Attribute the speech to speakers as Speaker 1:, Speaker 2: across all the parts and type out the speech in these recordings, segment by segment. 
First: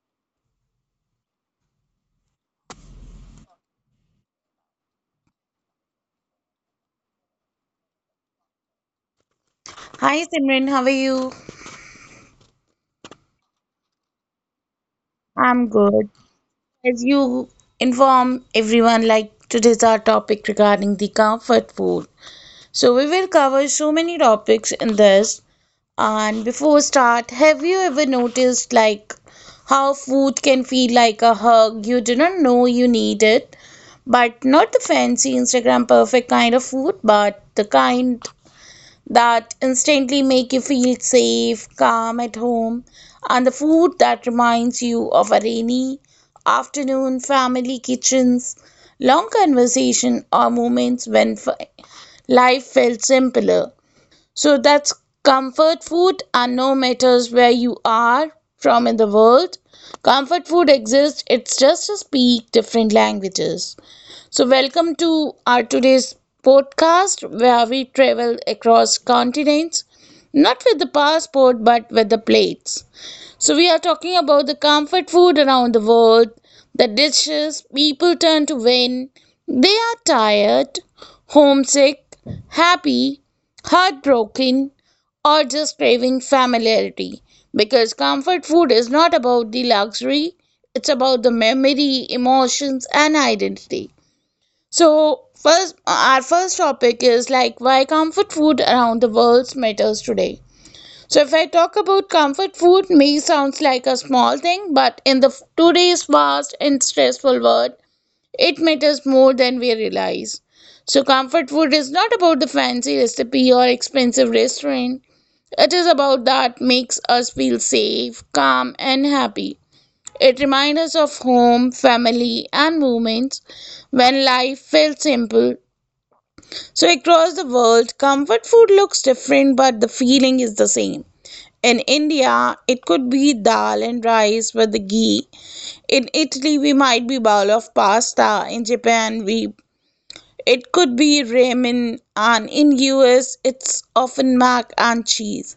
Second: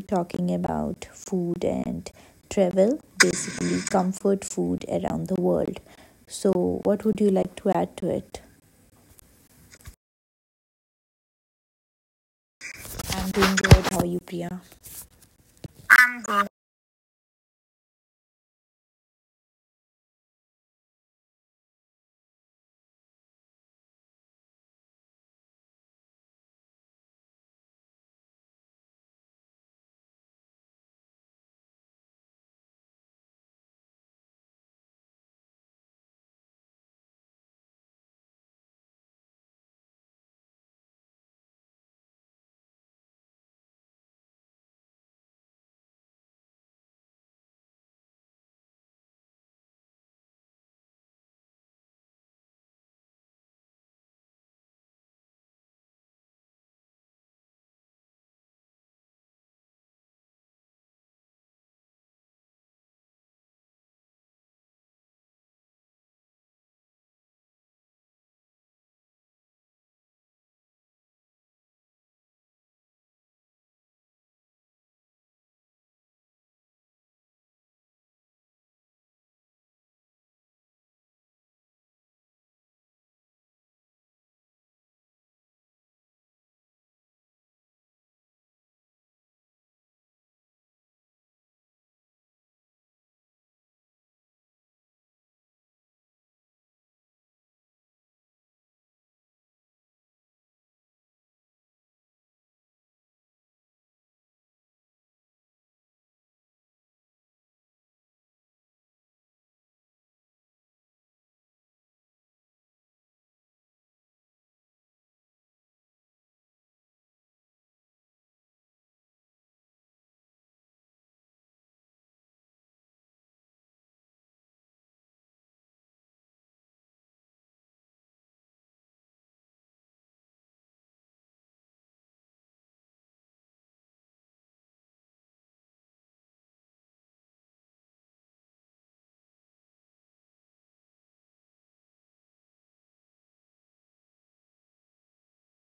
Speaker 1: talking about food and travel, basically comfort food around the world. So, what would you like to add to it?
Speaker 2: Hi Simran, how are you?
Speaker 1: I'm doing good. How are you, Priya?
Speaker 2: I'm good. As you inform everyone, today's our topic regarding the comfort food. So we will cover so many topics in this. And before start, have you ever noticed how food can feel like a hug? You do not know you need it, but not the fancy Instagram perfect kind of food, but the kind that instantly make you feel safe, calm at home, and the food that reminds you of a rainy afternoon, family kitchens, long conversation, or moments life felt simpler. So that's comfort food, and no matters where you are from in the world, comfort food exists. It's just speak different languages. So, welcome to our today's podcast where we travel across continents, not with the passport but with the plates. So, we are talking about the comfort food around the world, the dishes people turn to when they are tired, homesick, happy, heartbroken, or just craving familiarity. Because comfort food is not about the luxury, it's about the memory, emotions, and identity. So, first, our first topic is like why comfort food around the world matters today. So, if I talk about comfort food, may sounds like a small thing, but today's fast and stressful world, it matters more than we realize. So, comfort food is not about the fancy recipe or expensive restaurant. It is about that makes us feel safe, calm, and happy. It reminds us of home, family, and moments when life felt simple so, across the world, comfort food looks different, but the feeling is the same. In India, it could be dal and rice with the ghee. In Italy, we might be bowl of pasta. In Japan, we it could be ramen, and in US, it's often mac and cheese.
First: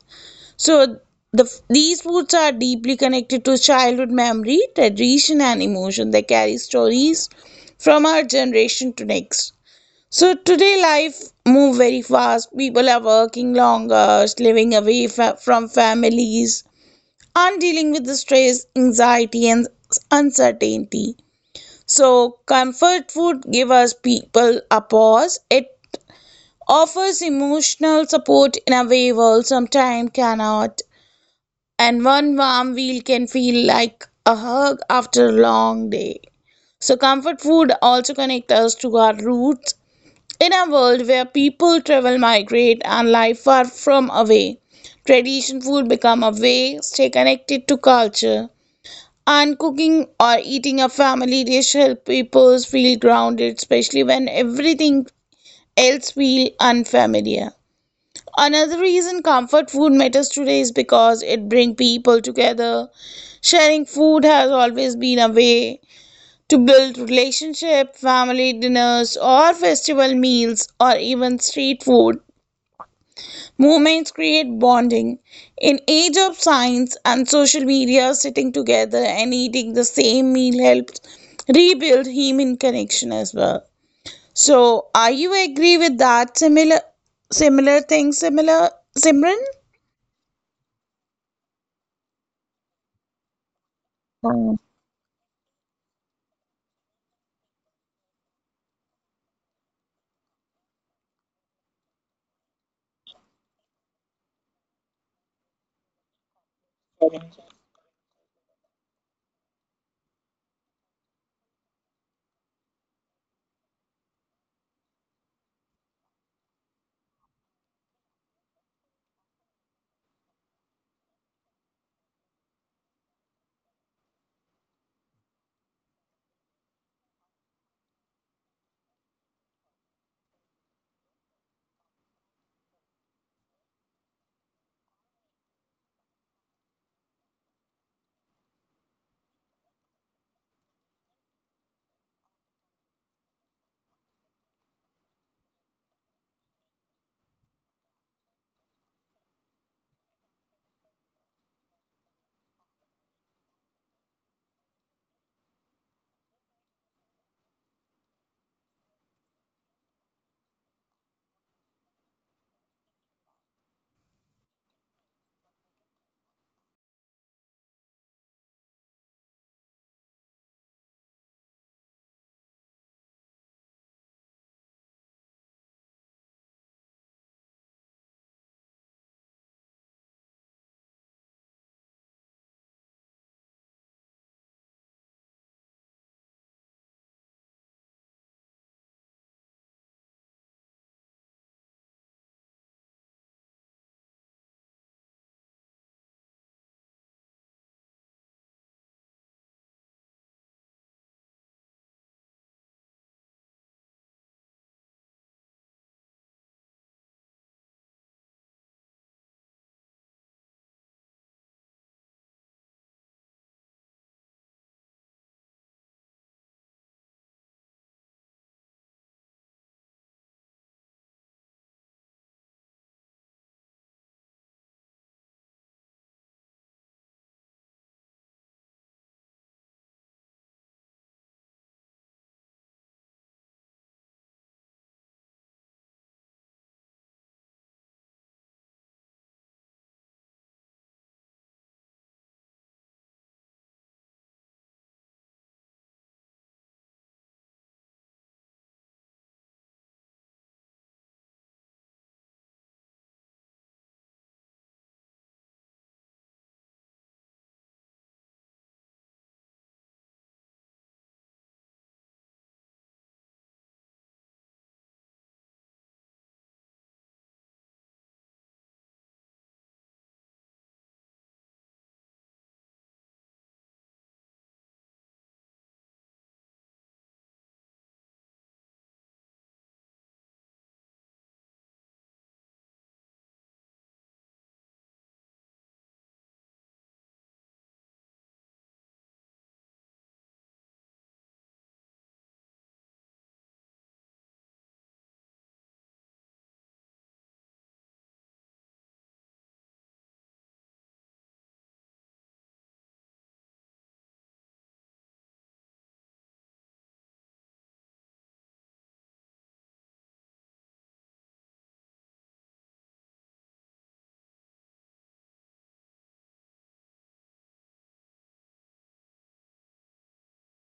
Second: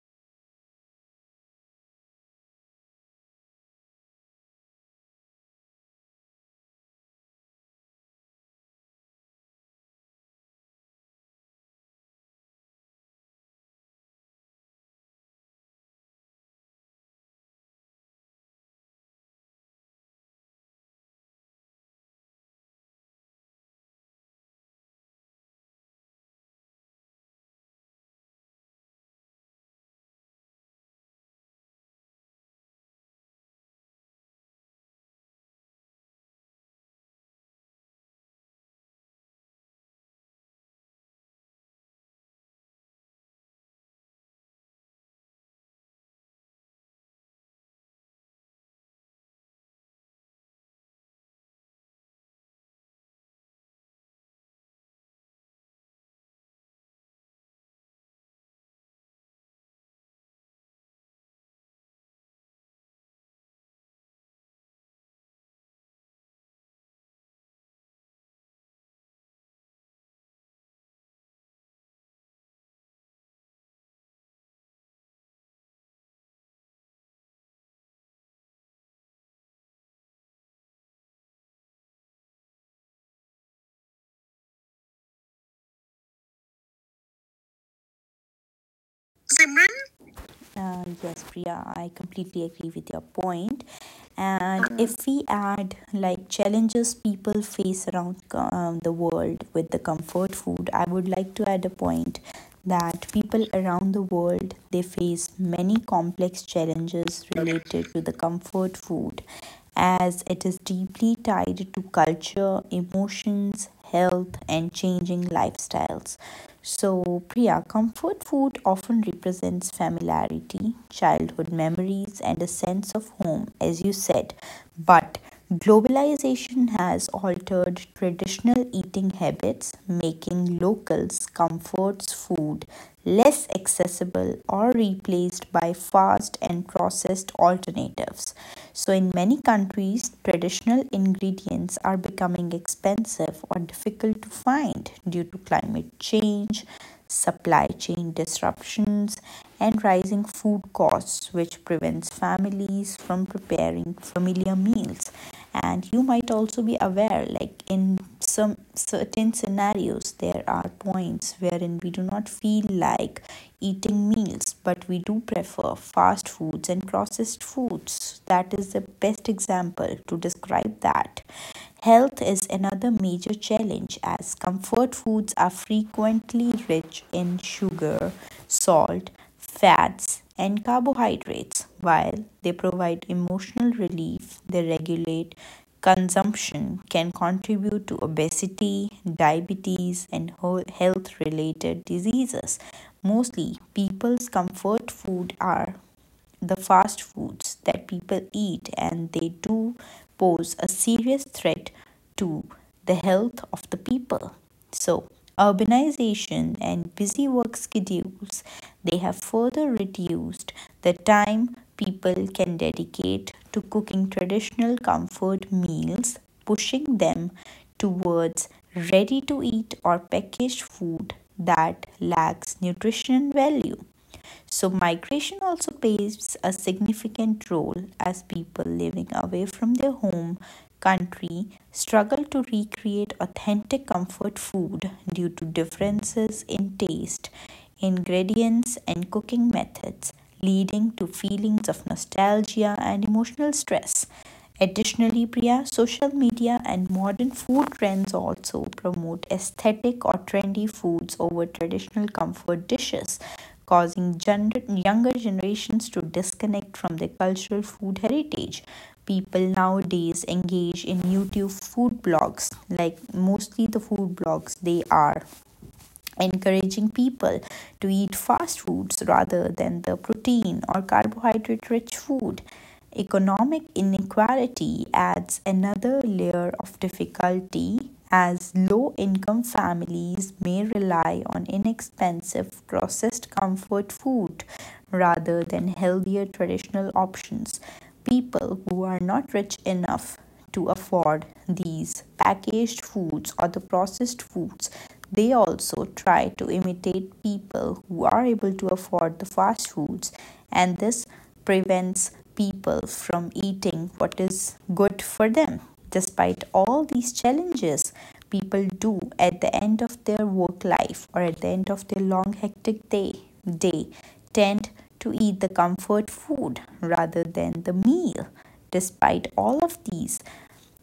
Speaker 2: So, these foods are deeply connected to childhood memory, tradition, and emotion. They carry stories from our generation to next. So today life move very fast. People are working longer, living from families, and dealing with the stress, anxiety, and uncertainty. So comfort food give us people a pause. It offers emotional support in a way world sometimes cannot. And one warm meal can feel like a hug after a long day. So comfort food also connect us to our roots in a world where people travel, migrate, and live far from away, tradition food become a way stay connected to culture. And cooking or eating a family dish help people feel grounded, especially when everything else feel unfamiliar. Another reason comfort food matters today is because it brings people together. Sharing food has always been a way to build relationship, family dinners or festival meals or even street food Movements create bonding. In age of science and social media, sitting together and eating the same meal helps rebuild human connection as well. So, are you agree with that? Similar thing, similar, Simran.
Speaker 1: Yes, Priya, I completely agree with your point. And if we add like challenges people face around the world with the comfort food, I would like to add a point that people around the world they face many complex challenges related to the comfort food as it is deeply tied to culture, emotions, health and changing lifestyles. So, Priya, comfort food often represents familiarity, childhood memories, and a sense of home, as you said. But globalization has altered traditional eating habits, making locals' comforts food less accessible or replaced by fast and processed alternatives. So, in many countries, traditional ingredients are becoming expensive or difficult to find due to climate change, supply chain disruptions, and rising food costs, which prevents families from preparing familiar meals, and you might also be aware like in some certain scenarios there are points wherein we do not feel like eating meals but we do prefer fast foods and processed foods. That is the best example to describe that. Health is another major challenge as comfort foods are frequently rich in sugar, salt, fats, and carbohydrates. While they provide emotional relief, they regulate consumption, can contribute to obesity, diabetes, and health related diseases. Mostly, people's comfort food are the fast foods that people eat, and they do pose a serious threat to the health of the people. So, urbanization and busy work schedules they have further reduced the time people can dedicate to cooking traditional comfort meals, pushing them towards ready to eat or packaged food that lacks nutrition value. So, migration also plays a significant role as people living away from their home country struggle to recreate authentic comfort food due to differences in taste, ingredients, and cooking methods, leading to feelings of nostalgia and emotional stress. Additionally, Priya, social media and modern food trends also promote aesthetic or trendy foods over traditional comfort dishes, causing younger generations to disconnect from their cultural food heritage. People nowadays engage in YouTube food blogs, like mostly the food blogs they are encouraging people to eat fast foods rather than the protein or carbohydrate rich food. Economic inequality adds another layer of difficulty as low income families may rely on inexpensive processed comfort food rather than healthier traditional options. People who are not rich enough to afford these packaged foods or the processed foods they also try to imitate people who are able to afford the fast foods, and this prevents people from eating what is good for them. Despite all these challenges, people do at the end of their work life or at the end of their long hectic day tend to eat the comfort food rather than the meal. Despite all of these,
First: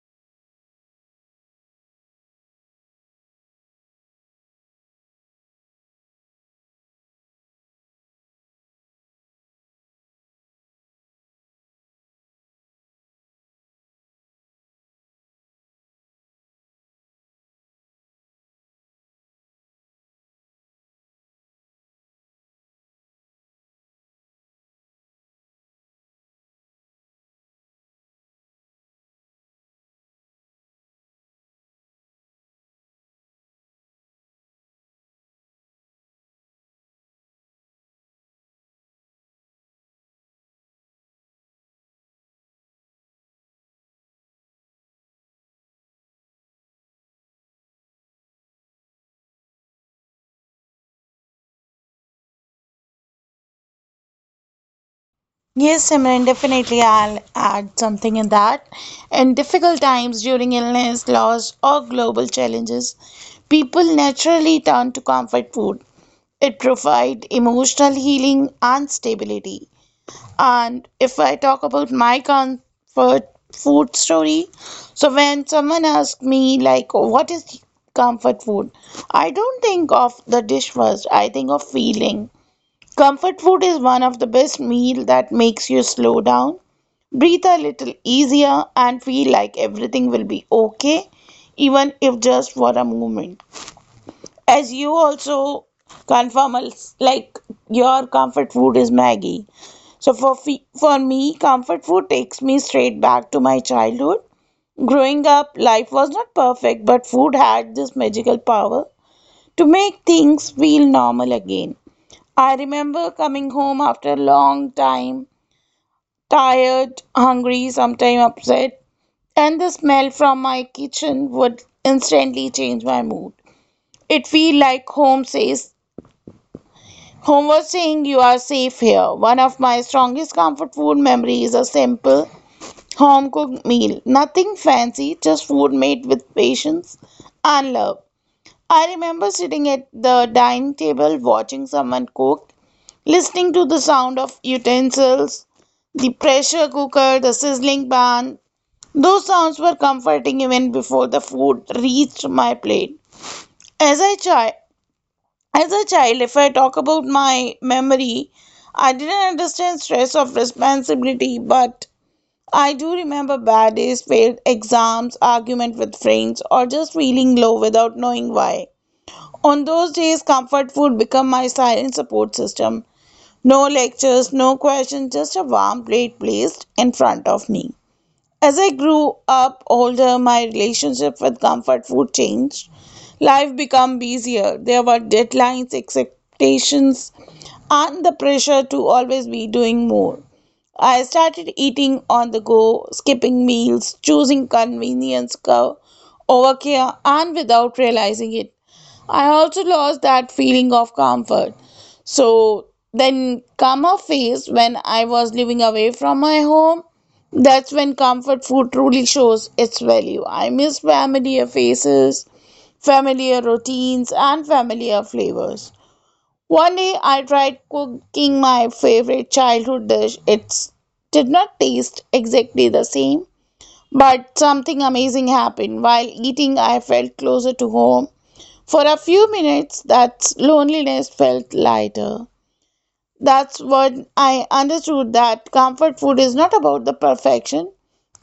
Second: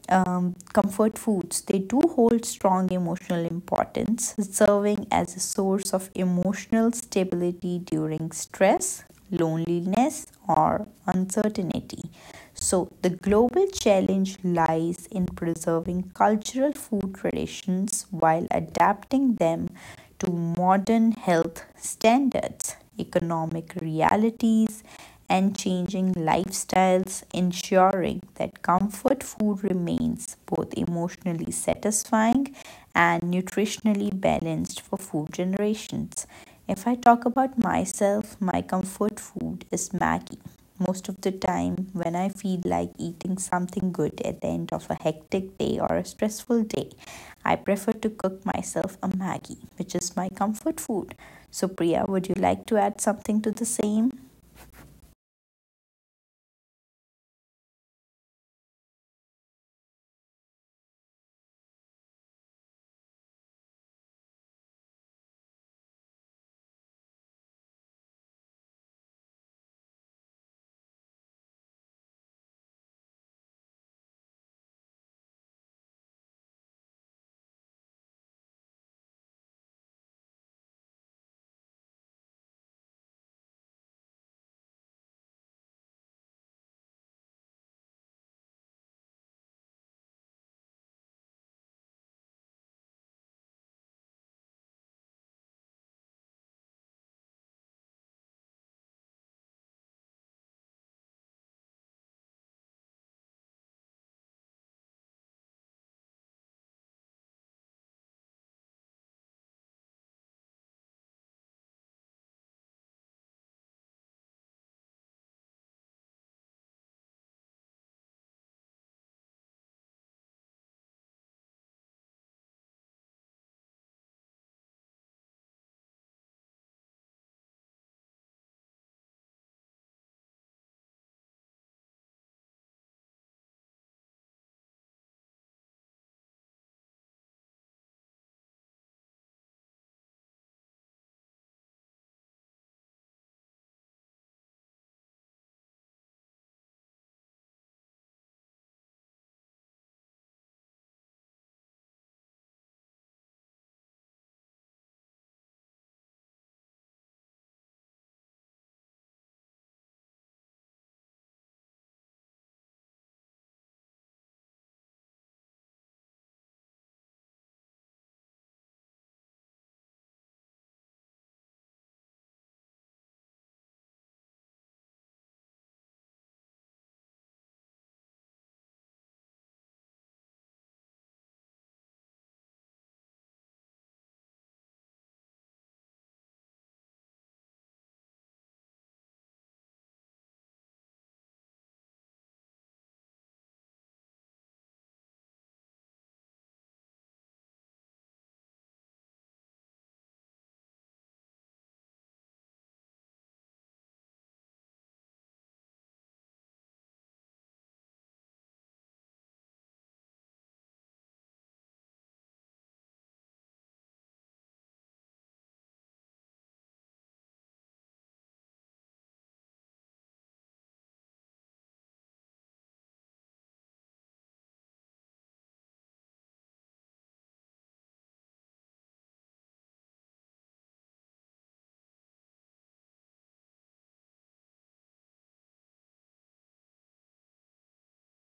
Speaker 1: comfort foods they do hold strong emotional importance, serving as a source of emotional stability during stress, loneliness or uncertainty. So the global challenge lies in preserving cultural food traditions while adapting them to modern health standards, economic realities, and changing lifestyles, ensuring that comfort food remains both emotionally satisfying and nutritionally balanced for four generations. If I talk about myself, my comfort food is Maggie. Most of the time, when I feel like eating something good at the end of a hectic day or a stressful day, I prefer to cook myself a Maggie, which is my comfort food. So, Priya, would you like to add something to the same?
Speaker 2: Yes, Simran, definitely I'll add something in that. In difficult times during illness, loss, or global challenges, people naturally turn to comfort food. It provides emotional healing and stability. And if I talk about my comfort food story, so when someone asks me, what is comfort food, I don't think of the dish first, I think of feeling. Comfort food is one of the best meal that makes you slow down, breathe a little easier, and feel like everything will be okay, even if just for a moment. As you also confirm, like, your comfort food is Maggie. For me, comfort food takes me straight back to my childhood. Growing up, life was not perfect, but food had this magical power to make things feel normal again. I remember coming home after a long time, tired, hungry, sometimes upset, and the smell from my kitchen would instantly change my mood. It feel like home says home was saying you are safe here. One of my strongest comfort food memories is a simple Home cooked meal. Nothing fancy, just food made with patience and love. I remember sitting at the dining table watching someone cook, listening to the sound of utensils, the pressure cooker, the sizzling pan. Those sounds were comforting even before the food reached my plate. As a child, as a child, if I talk about my memory, I didn't understand stress of responsibility, but I do remember bad days, failed exams, argument with friends, or just feeling low without knowing why. On those days, comfort food became my silent support system. No lectures, no questions, just a warm plate placed in front of me. As I grew up older, my relationship with comfort food changed. Life became busier. There were deadlines, expectations, and the pressure to always be doing more. I started eating on the go, skipping meals, choosing over care, and without realizing it. I also lost that feeling of comfort. So then come a phase when I was living away from my home. That's when comfort food truly shows its value. I miss familiar faces, familiar routines, and familiar flavors. One day I tried cooking my favorite childhood dish. It did not taste exactly the same, but something amazing happened. While eating, I felt closer to home. For a few minutes, that loneliness felt lighter. That's when I understood that comfort food is not about the perfection,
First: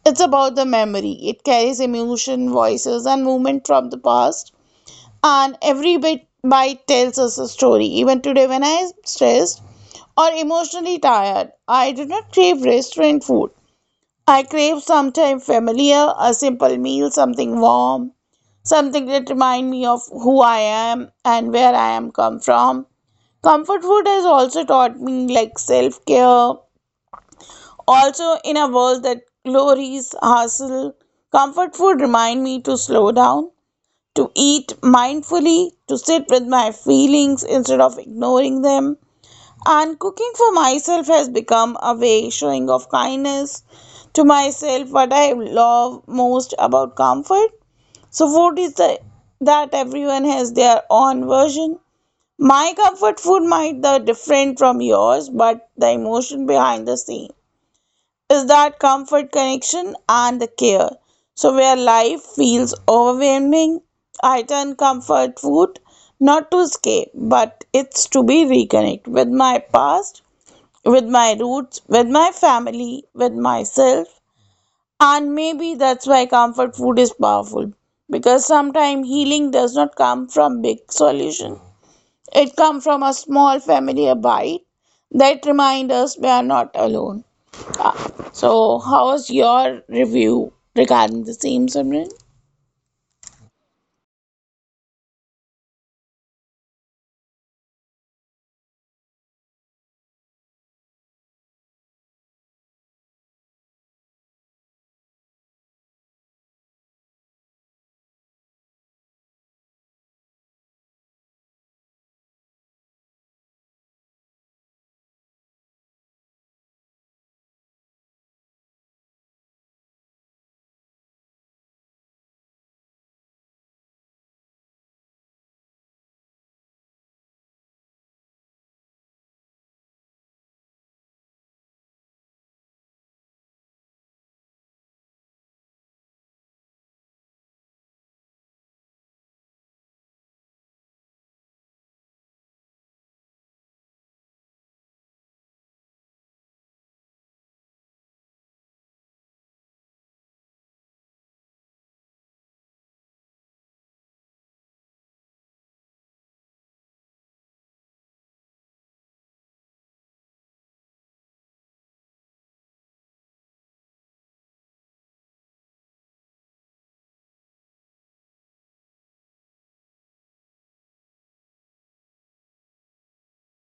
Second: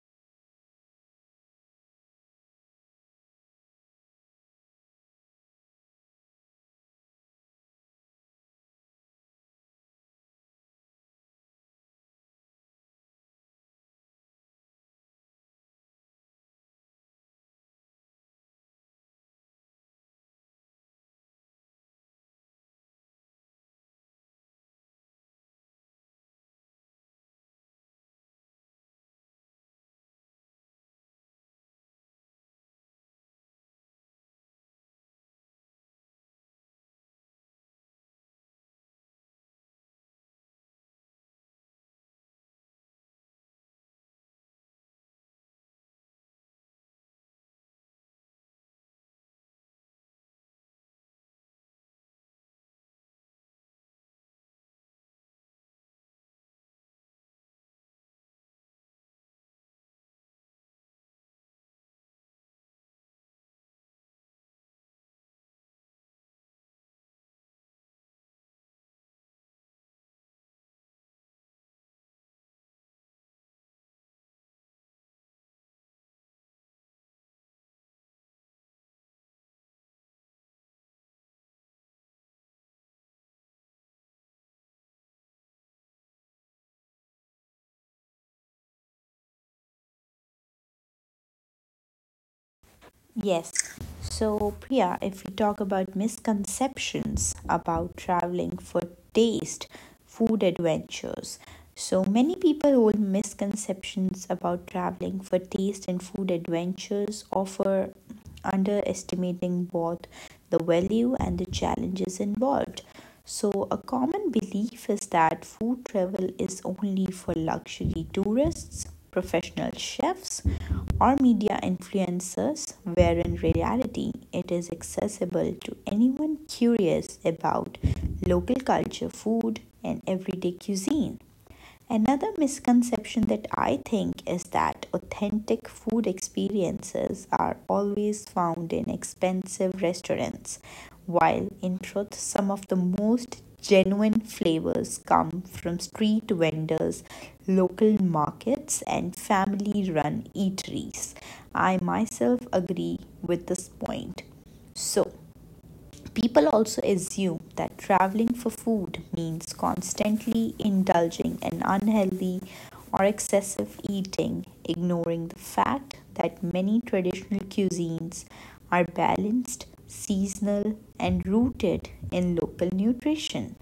Speaker 2: it's about the memory. It carries emotion, voices, and movement from the past, and every bite tells us a story. Even today, when I'm stressed, or emotionally tired. I do not crave restaurant food. I crave something familiar, a simple meal, something warm, something that reminds me of who I am and where I am come from. Comfort food has also taught me like self-care. Also in a world that glories hustle, comfort food remind me to slow down, to eat mindfully, to sit with my feelings instead of ignoring them. And cooking for myself has become a way showing of kindness to myself what I love most about comfort. So food is the that everyone has their own version. My comfort food might be different from yours, but the emotion behind the scene is that comfort connection and the care. So where life feels overwhelming, I turn comfort food not to escape, but it's to be reconnect with my past with my roots, with my family, with myself. And maybe that's why comfort food is powerful. Because sometimes healing does not come from big solution. It comes from a small familiar bite that remind us we are not alone. Ah, So how was your review regarding the same Simran?
Speaker 1: Yes. So, Priya, if we talk about misconceptions about traveling for taste, food adventures, so many people hold misconceptions about traveling for taste and food adventures, offer underestimating both the value and the challenges involved. So, a common belief is that food travel is only for luxury tourists, professional chefs, or media influencers, where in reality it is accessible to anyone curious about local culture, food, and everyday cuisine. Another misconception that I think is that authentic food experiences are always found in expensive restaurants, while in truth, some of the most genuine flavors come from street vendors, local markets, and family run eateries. I myself agree with this point. So, people also assume that traveling for food means constantly indulging in unhealthy or excessive eating, ignoring the fact that many traditional cuisines are balanced, seasonal, and rooted in local nutrition.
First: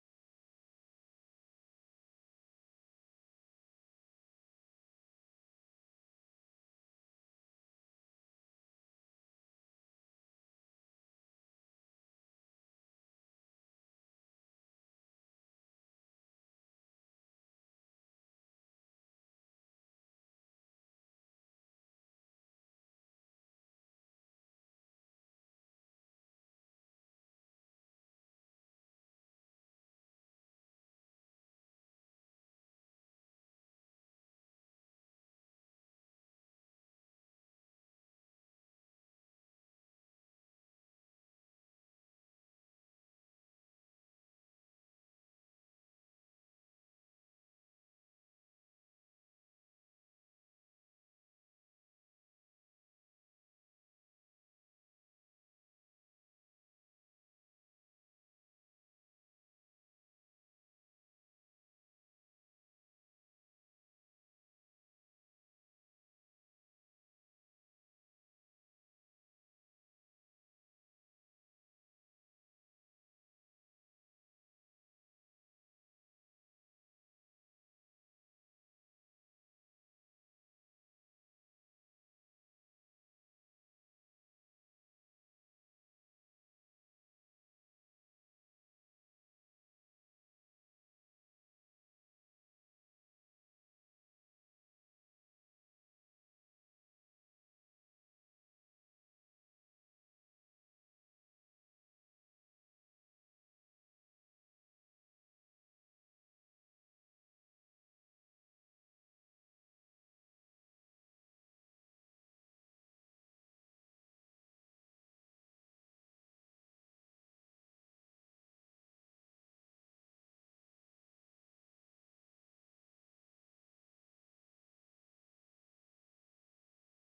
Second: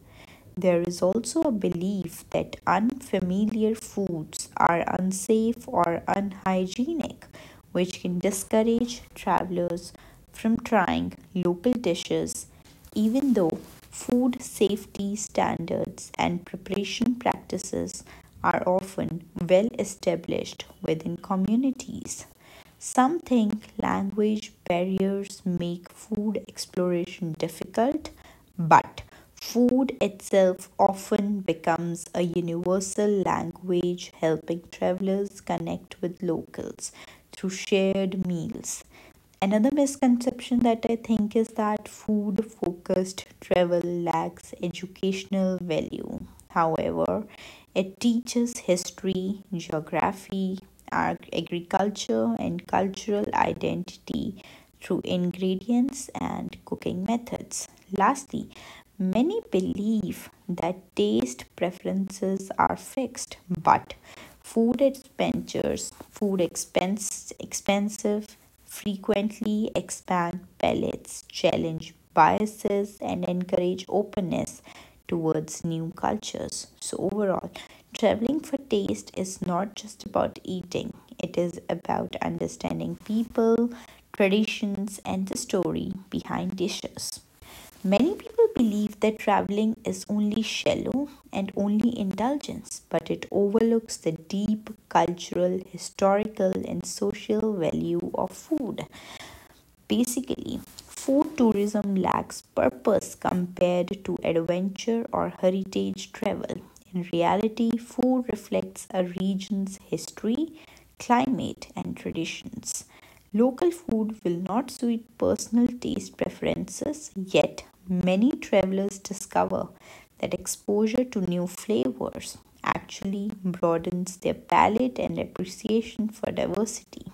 Speaker 1: There is also a belief that unfamiliar foods are unsafe or unhygienic, which can discourage travelers from trying local dishes, even though food safety standards and preparation practices are often well established within communities. Some think language barriers make food exploration difficult, but food itself often becomes a universal language, helping travelers connect with locals through shared meals. Another misconception that I think is that food focused travel lacks educational value. However, it teaches history, geography, agriculture, and cultural identity through ingredients and cooking methods. Lastly, many believe that taste preferences are fixed, but food expenditures, food expense expensive frequently expand palettes, challenge biases, and encourage openness towards new cultures. So, overall, traveling for taste is not just about eating, it is about understanding people, traditions, and the story behind dishes. Many people believe that traveling is only shallow and only indulgence, but it overlooks the deep cultural, historical, and social value of food. Basically, food tourism lacks purpose compared to adventure or heritage travel. In reality, food reflects a region's history, climate, and traditions. Local food will not suit personal taste preferences, yet, many travelers discover that exposure to new flavors actually broadens their palate and appreciation for diversity.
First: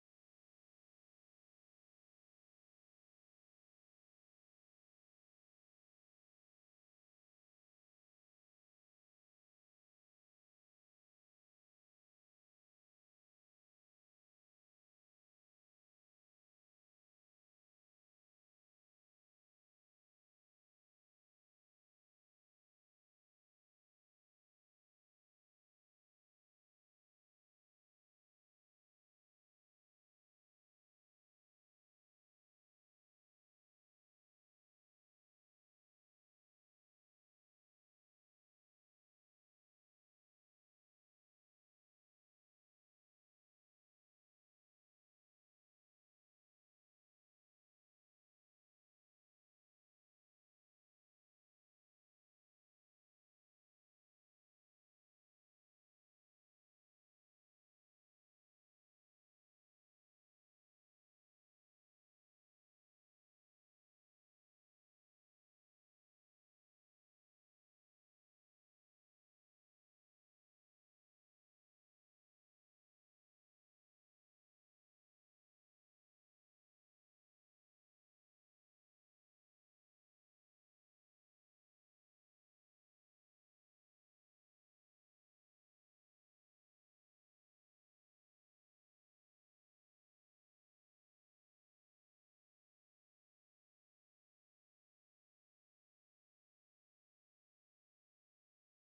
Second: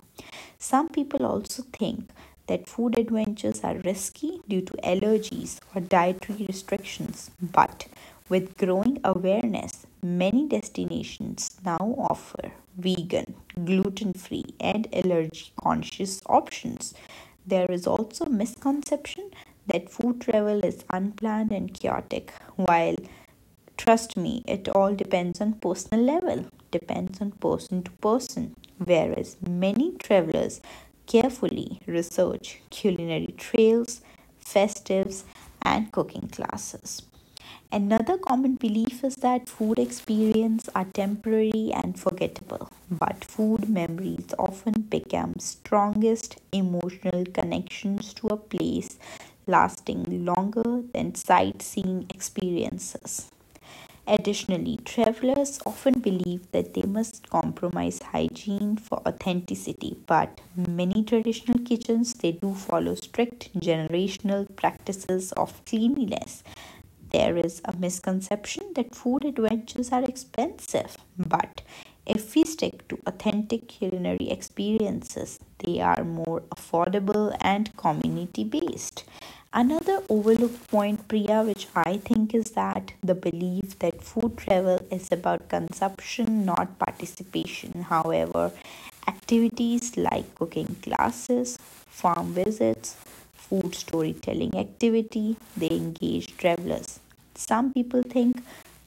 Speaker 1: Some people also think that food adventures are risky due to allergies or dietary restrictions, but with growing awareness, many destinations now offer vegan, gluten free, and allergy conscious options. There is also misconception that food travel is unplanned and chaotic, while trust me, it all depends on personal level, depends on person to person. Whereas many travelers carefully research culinary trails, festives, and cooking classes. Another common belief is that food experiences are temporary and forgettable, but food memories often become strongest emotional connections to a place, lasting longer than sightseeing experiences. Additionally, travelers often believe that they must compromise hygiene for authenticity, but many traditional kitchens they do follow strict generational practices of cleanliness. There is a misconception that food adventures are expensive, but if we stick to authentic culinary experiences, they are more affordable and community based. Another overlooked point, Priya, which I think is that the belief that food travel is about consumption, not participation. However, activities like cooking classes, farm visits, food storytelling activity, they engage travelers. Some people think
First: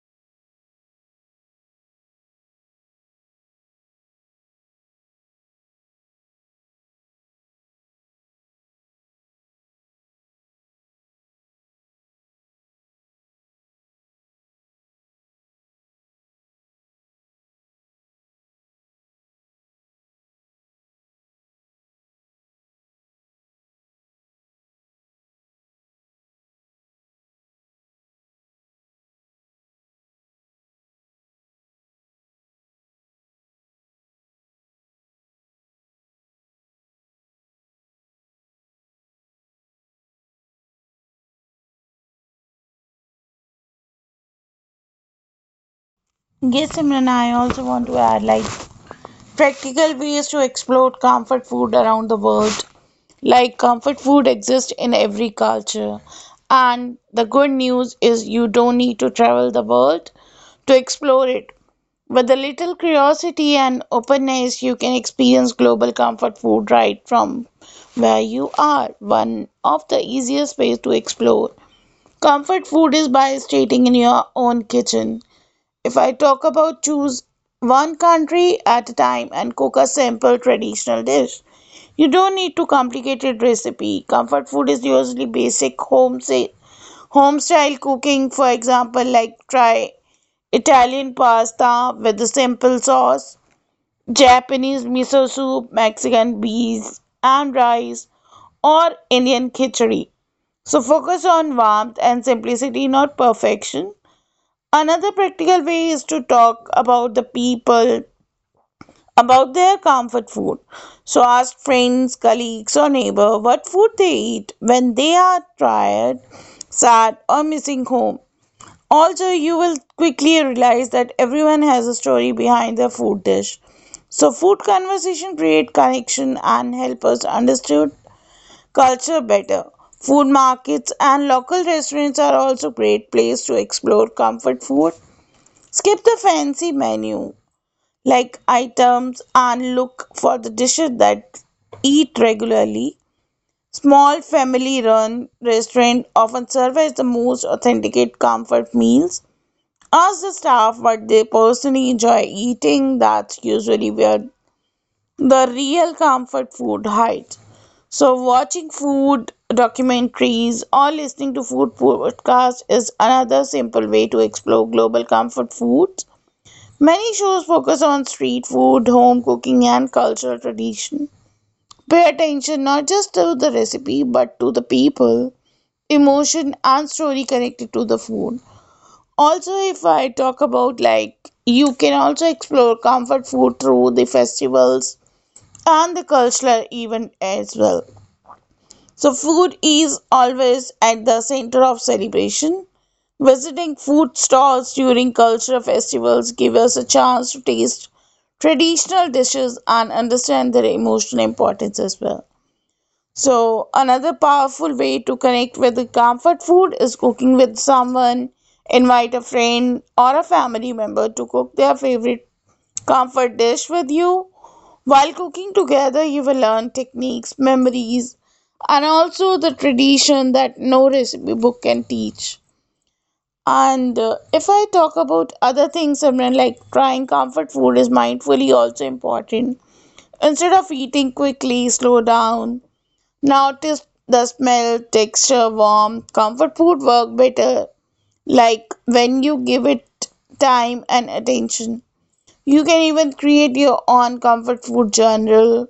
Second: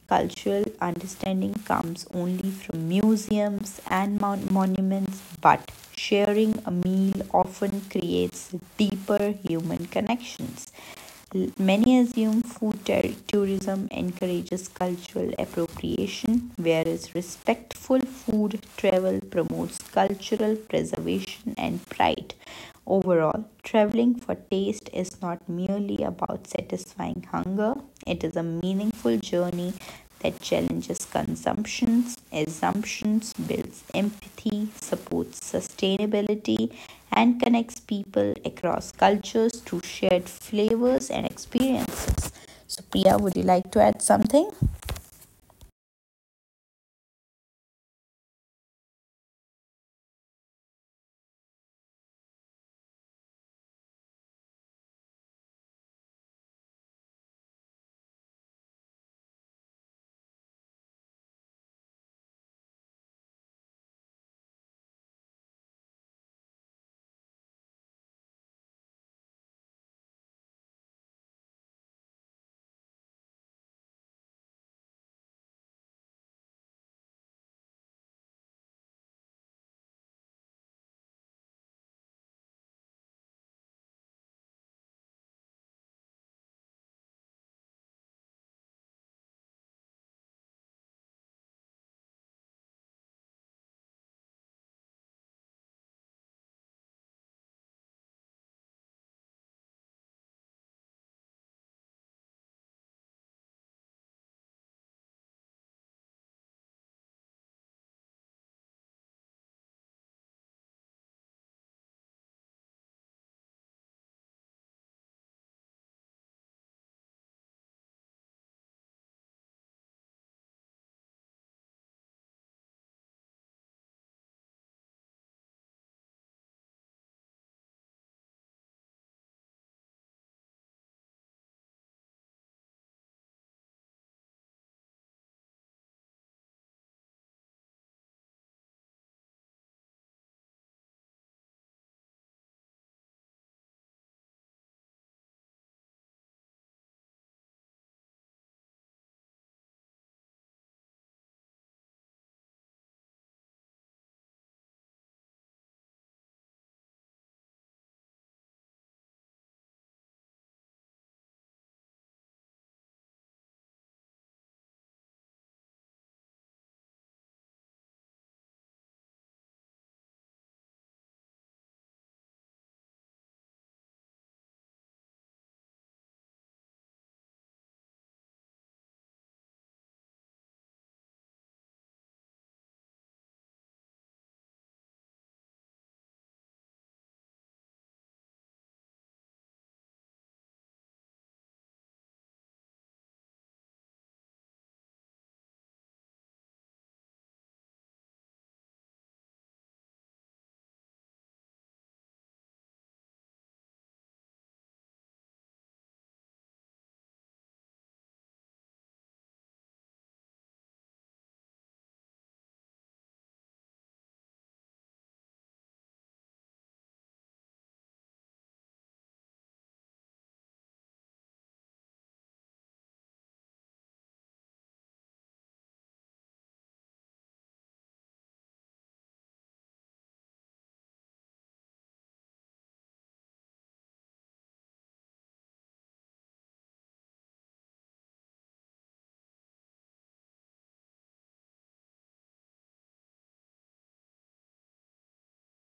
Speaker 1: cultural understanding comes only from museums and monuments, but sharing a meal often creates deeper human connections. Many assume food tourism encourages cultural appropriation, whereas respectful food travel promotes cultural preservation and pride. Overall, traveling for taste is not merely about satisfying hunger, it is a meaningful journey that challenges consumptions, assumptions, builds empathy, supports sustainability, and connects people across cultures through shared flavors and experiences. So, Priya, would you like to add something?
Speaker 2: Yes, Simran, I also want to add like practical ways to explore comfort food around the world. Like comfort food exists in every culture. And the good news is you don't need to travel the world to explore it. With a little curiosity and openness, you can experience global comfort food right from where you are. One of the easiest ways to explore comfort food is by stating in your own kitchen. If I talk about choose one country at a time and cook a simple traditional dish, you don't need to complicated recipe. Comfort food is usually home style cooking. For example, like try Italian pasta with a simple sauce, Japanese miso soup, Mexican beans and rice, or Indian khichdi. So focus on warmth and simplicity, not perfection. Another practical way is to talk about the people, about their comfort food. So ask friends, colleagues, or neighbor what food they eat when they are tired, sad, or missing home. Also, you will quickly realize that everyone has a story behind their food dish. So food conversation create connection and help us understand culture better. Food markets and local restaurants are also great place to explore comfort food Skip the fancy menu, like items, and look for the dishes that eat regularly. Small family run restaurant often serves the most authentic comfort meals. Ask the staff what they personally enjoy eating, that's usually where the real comfort food hides. So, watching food documentaries or listening to food podcasts is another simple way to explore global comfort food. Many shows focus on street food, home cooking, and cultural tradition. Pay attention not just to the recipe but to the people, emotion, and story connected to the food. Also, if I talk about like you can also explore comfort food through the festivals and the cultural event as well. So, food is always at the center of celebration Visiting food stalls during cultural festivals give us a chance to taste traditional dishes and understand their emotional importance as well. So, another powerful way to connect with the comfort food is cooking with someone. Invite a friend or a family member to cook their favorite comfort dish with you. While cooking together, you will learn techniques, memories, and also the tradition that no recipe book can teach. And If I talk about other things, Simran, like trying comfort food is mindfully also important. Instead of eating quickly, slow down, notice the smell, texture, warmth. Comfort food work better, like when you give it time and attention. You can even create your own comfort food journal.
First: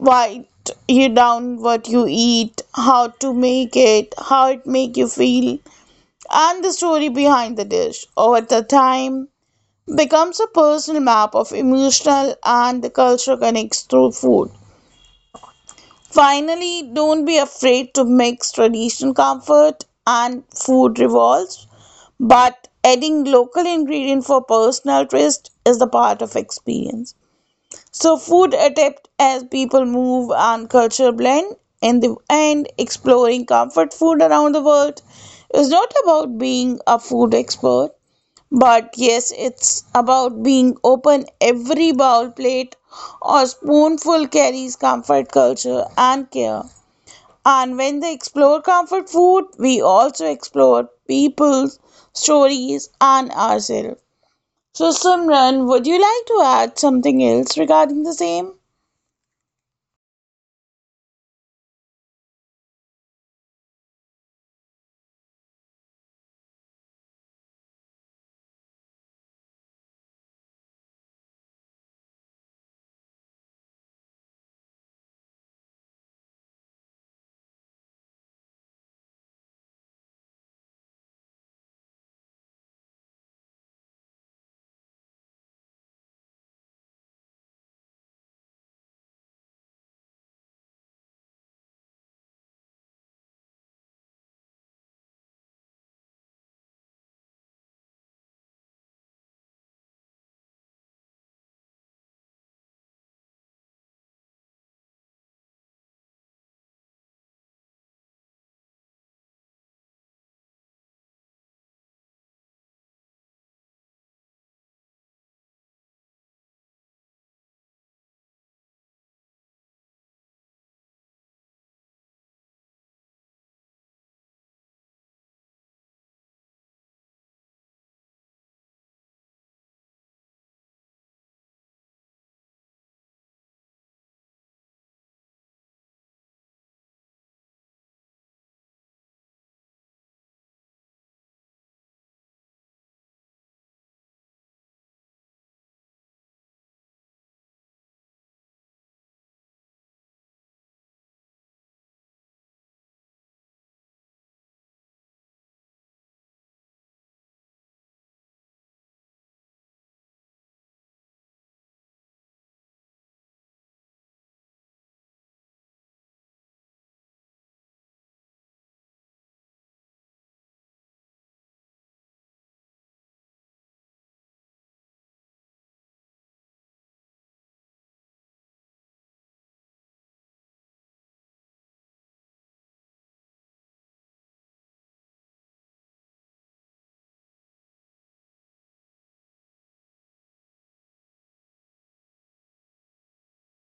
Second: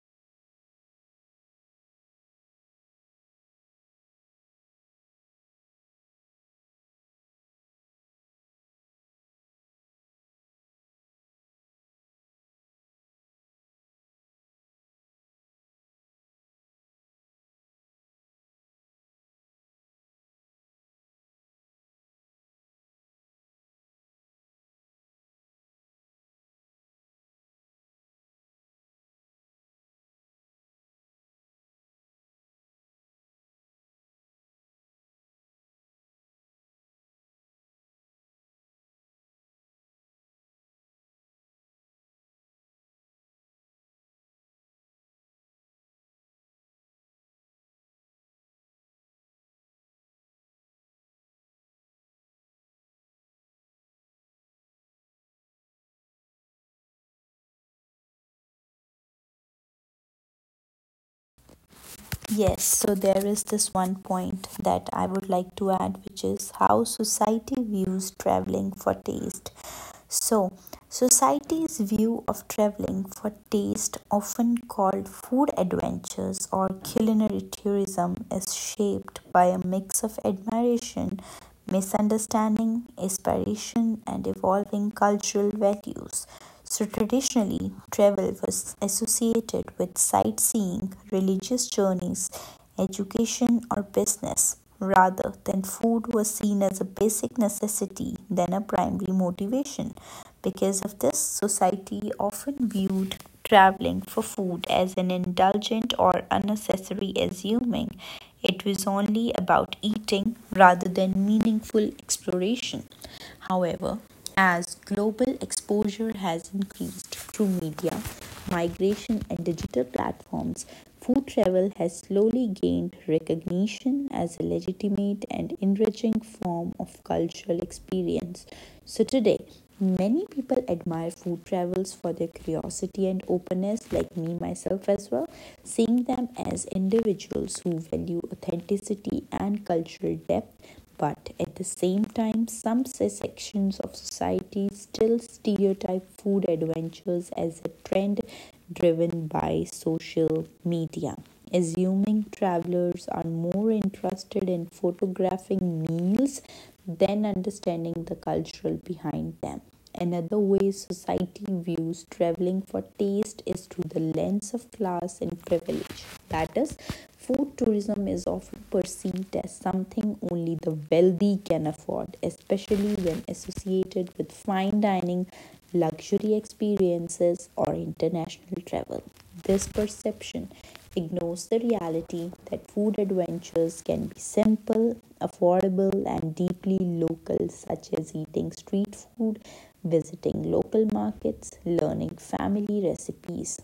Speaker 2: Write you down what you eat, how to make it, how it make you feel and the story behind the dish over the time becomes a personal map of emotional and the culture connects through food. Finally, don't be afraid to mix traditional comfort and food revolves, but adding local ingredient for personal twist is the part of experience. So food adapt as people move and culture blend. In the end, exploring comfort food around the world is not about being a food expert. But yes, it's about being open. Every bowl, plate, or spoonful carries comfort, culture, and care. And when they explore comfort food, we also explore people, stories, and ourselves. So, Simran, would you like to add something else regarding the same?
Speaker 1: Yes, so there is this one point that I would like to add, which is how society views traveling for taste. So, society's view of traveling for taste, often called food adventures or culinary tourism, is shaped by a mix of admiration, misunderstanding, aspiration, and evolving cultural values. So, traditionally, travel was associated with sightseeing, religious journeys, education, or business, rather than food was seen as a basic necessity than a primary motivation. Because of this, society often viewed traveling for food as an indulgent or unnecessary, assuming it was only about eating rather than meaningful exploration. However, as global exposure has increased through media, migration, and digital platforms, food travel has slowly gained recognition as a legitimate and enriching form of cultural experience. So, today, many people admire food travels for their curiosity and openness, like me myself as well, seeing them as individuals who value authenticity and cultural depth, but at the same time, some sections of society still stereotype food adventures as a trend driven by social media, assuming travelers are more interested in photographing meals than understanding the cultural behind them. Another way society views traveling for taste is through the lens of class and privilege. That is, food tourism is often perceived as something only the wealthy can afford, especially when associated with fine dining, luxury experiences, or international travel. This perception ignores the reality that food adventures can be simple, affordable and deeply local, such as eating street food, visiting local markets, learning family recipes.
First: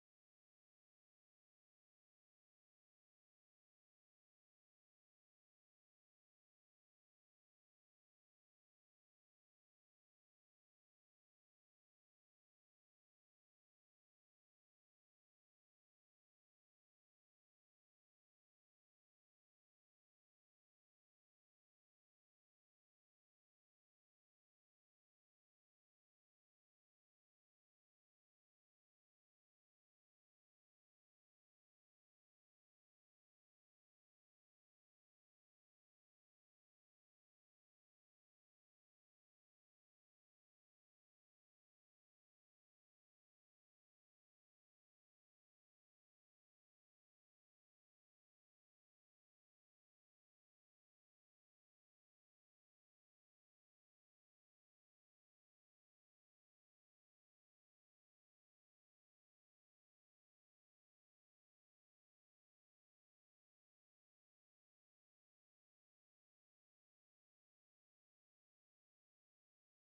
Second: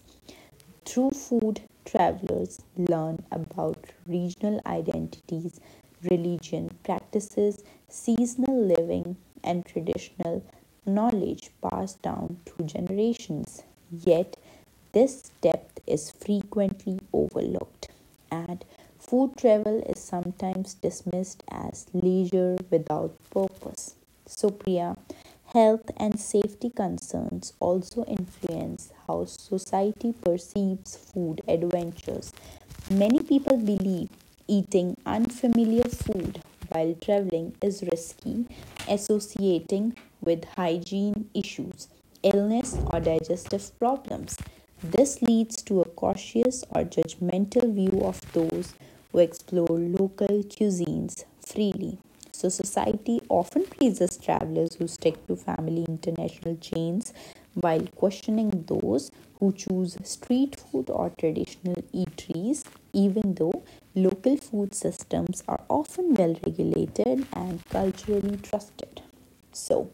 Speaker 1: Through food, travelers learn about regional identities, religion, practices, seasonal living, and traditional knowledge passed down through generations. Yet, this depth is frequently overlooked, and food travel is sometimes dismissed as leisure without purpose. So, Priya, health and safety concerns also influence how society perceives food adventures. Many people believe eating unfamiliar food while traveling is risky, associating with hygiene issues, illness, or digestive problems. This leads to a cautious or judgmental view of those who explore local cuisines freely. So, society often praises travelers who stick to family international chains while questioning those who choose street food or traditional eateries, even though local food systems are often well regulated and culturally trusted. So,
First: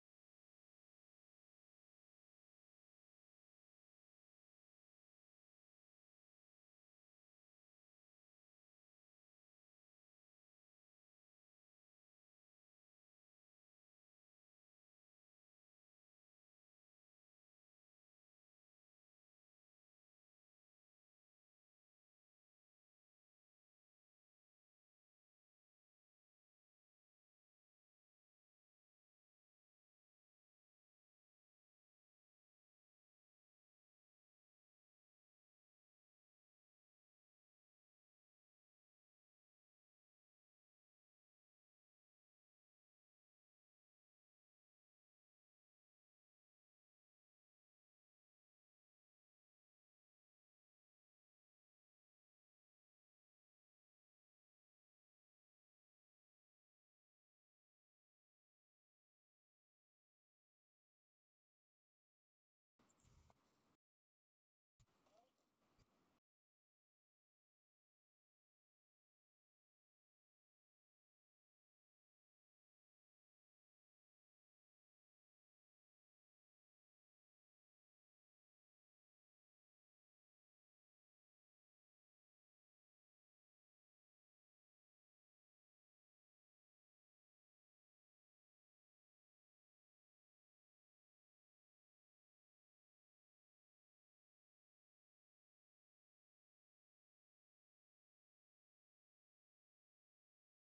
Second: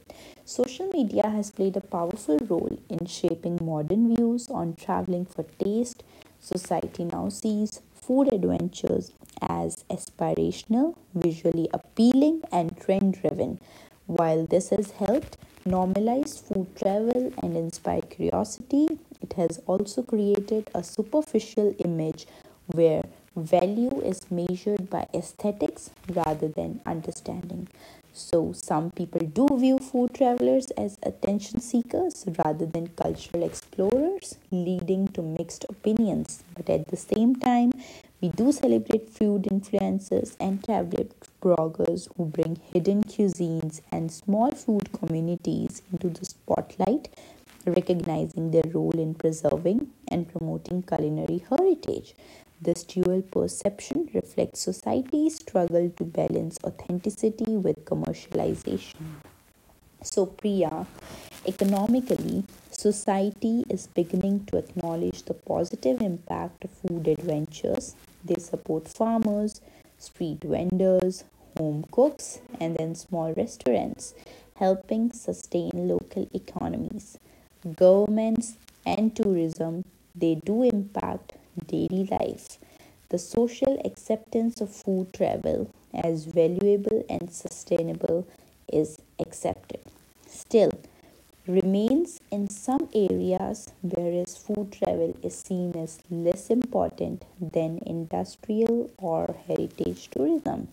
Speaker 1: social media has played a powerful role in shaping modern views on traveling for taste. Society now sees food adventures as aspirational, visually appealing, and trend driven. While this has helped normalize food travel and inspire curiosity, it has also created a superficial image where value is measured by aesthetics rather than understanding. So, some people do view food travelers as attention seekers rather than cultural explorers, leading to mixed opinions. But at the same time, we do celebrate food influencers and travel bloggers who bring hidden cuisines and small food communities into the spotlight, recognizing their role in preserving and promoting culinary heritage. This dual perception reflects society's struggle to balance authenticity with commercialization. So, Priya, economically, society is beginning to acknowledge the positive impact of food adventures. They support farmers, street vendors, home cooks, and then small restaurants, helping sustain local economies. Governments and tourism, they do impact daily life. The social acceptance of food travel as valuable and sustainable is accepted still remains in some areas, whereas food travel is seen as less important than industrial or heritage tourism.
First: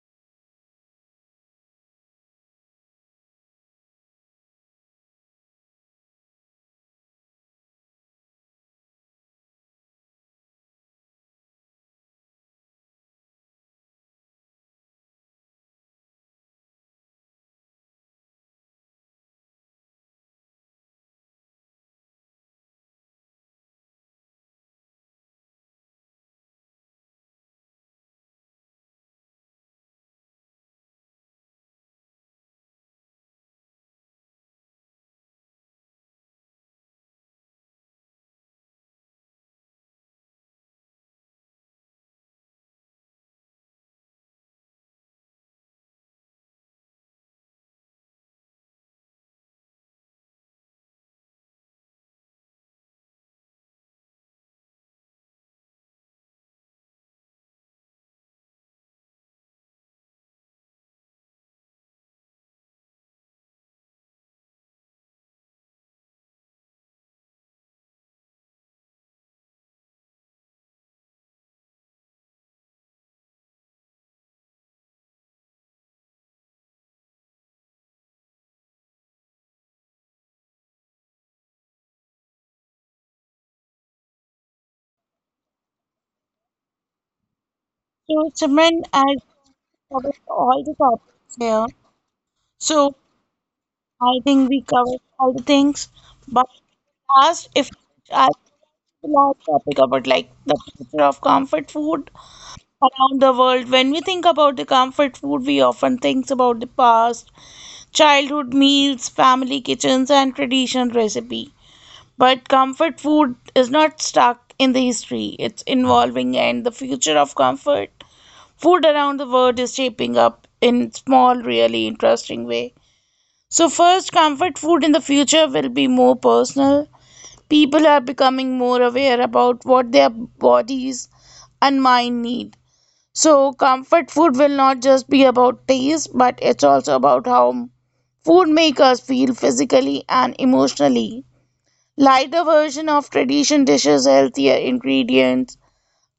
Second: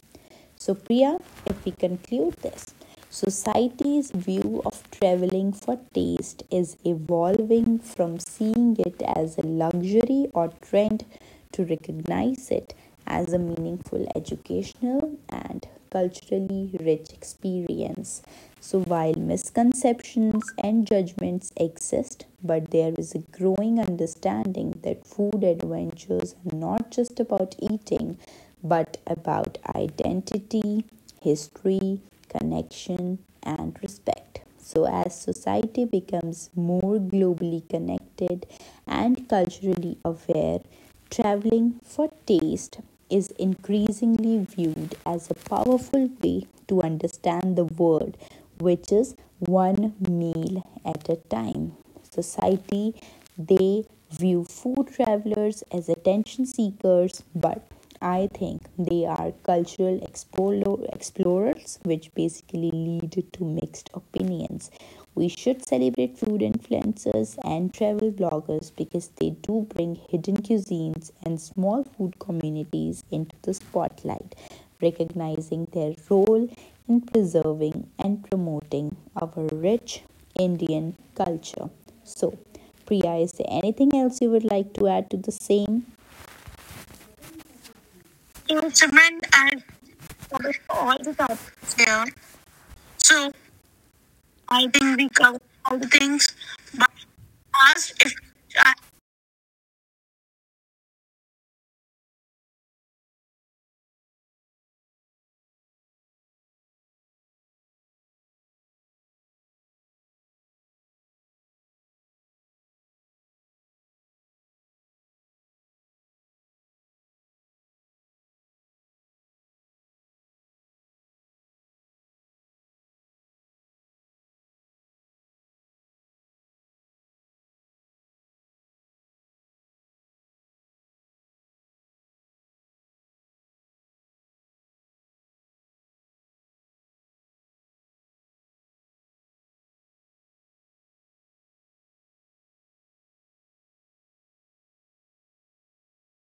Speaker 1: So, Priya, if we conclude this, society's view of traveling for taste is evolving from seeing it as a luxury or trend to recognize it as a meaningful, educational and culturally rich experience. So, while misconceptions and judgments exist, but there is a growing understanding that food adventures are not just about eating, but about identity, history, connection, and respect. So, as society becomes more globally connected and culturally aware, traveling for taste is increasingly viewed as a powerful way to understand the world, which is one meal at a time. Society they view food travelers as attention seekers, but I think they are cultural explorers, which basically lead to mixed opinions. We should celebrate food influencers and travel bloggers because they do bring hidden cuisines and small food communities into the spotlight, recognizing their role in preserving and promoting our rich Indian culture. So, Priya, is there anything else you would like to add to the same?
Speaker 2: So, Simran, I
Speaker 1: Instrument and
Speaker 2: covered
Speaker 1: covered
Speaker 2: all the
Speaker 1: all the
Speaker 2: topics here.
Speaker 1: topics there.
Speaker 2: So,
Speaker 1: So
Speaker 2: I think we
Speaker 1: I think
Speaker 2: covered
Speaker 1: we
Speaker 2: all
Speaker 1: covered
Speaker 2: the
Speaker 1: all the
Speaker 2: things.
Speaker 1: things.
Speaker 2: But
Speaker 1: But
Speaker 2: asked if
Speaker 1: as if
Speaker 2: I
Speaker 1: I...
Speaker 2: large topic about like the future of comfort food around the world. When we think about the comfort food, we often think about the past, childhood meals, family kitchens, and traditional recipe. But comfort food is not stuck in the history; it's evolving, and the future of comfort food around the world is shaping up in small, really interesting way. So first, comfort food in the future will be more personal. People are becoming more aware about what their bodies and mind need. So, comfort food will not just be about taste, but it's also about how food makes us feel physically and emotionally. Lighter version of tradition dishes, healthier ingredients,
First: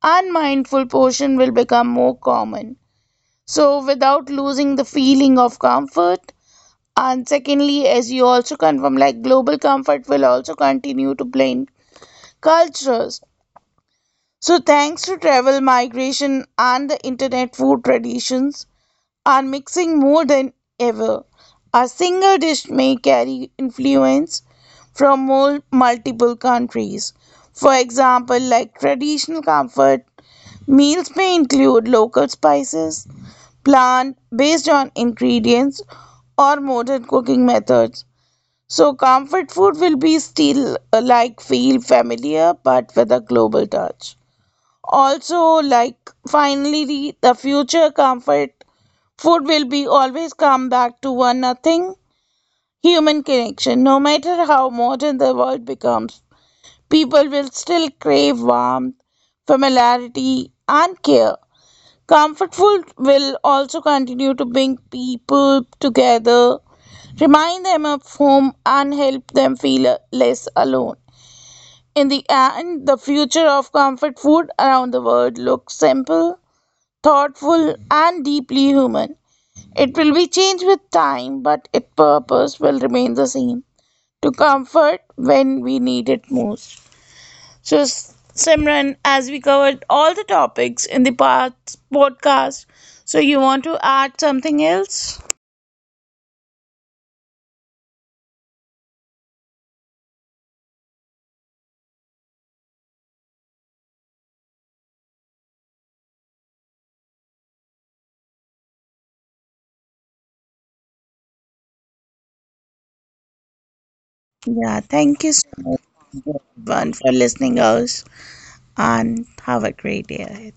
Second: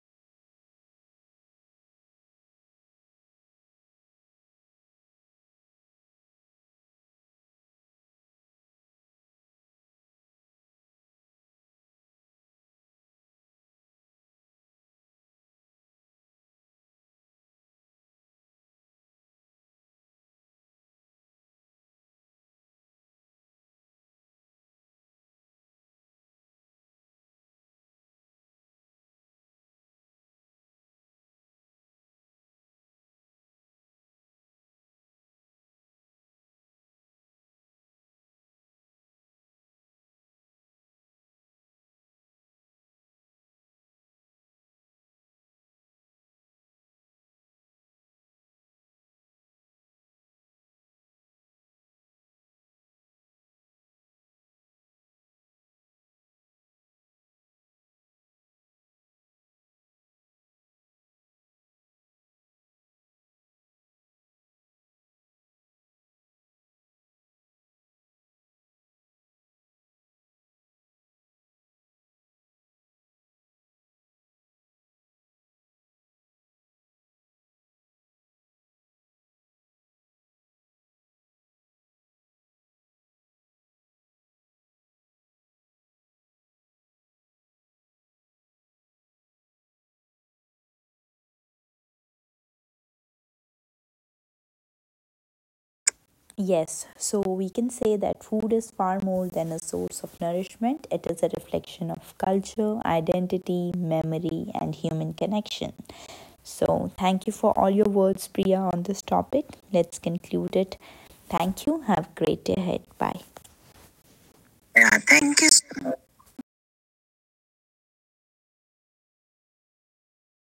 Speaker 2: and mindful portion will become more common. So, without losing the feeling of comfort. And secondly, as you also confirm, like global comfort will also continue to blend cultures. So, thanks to travel, migration, and the internet, food traditions are mixing more than ever. A single dish may carry influence from multiple countries. For example, like traditional comfort meals may include local spices, plant based on ingredients, or modern cooking methods. So, comfort food will be still like feel familiar but with a global touch. Also, like finally, the future comfort food will be always come back to one nothing human connection. No matter how modern the world becomes, people will still crave warmth, familiarity, and care. Comfort food will also continue to bring people together remind them of home and help them feel less alone. In the end, the future of comfort food around the world looks simple thoughtful, and deeply human. It will be changed with time, but its purpose will remain the same to comfort when we need it most. So, Simran, as we covered all the topics in the past podcast, so you want to add something else?
Speaker 1: Yes, so we can say that food is far more than a source of nourishment. It is a reflection of culture, identity, memory, and human connection. So, thank you for all your words, Priya, on this topic. Let's conclude it. Thank you. Have a great day ahead. Bye.
Speaker 2: Yeah,
Speaker 1: Yeah,
Speaker 2: thank you
Speaker 1: thank
Speaker 2: so much,
Speaker 1: you.
Speaker 2: everyone, for listening us, and have a great day. Ahead.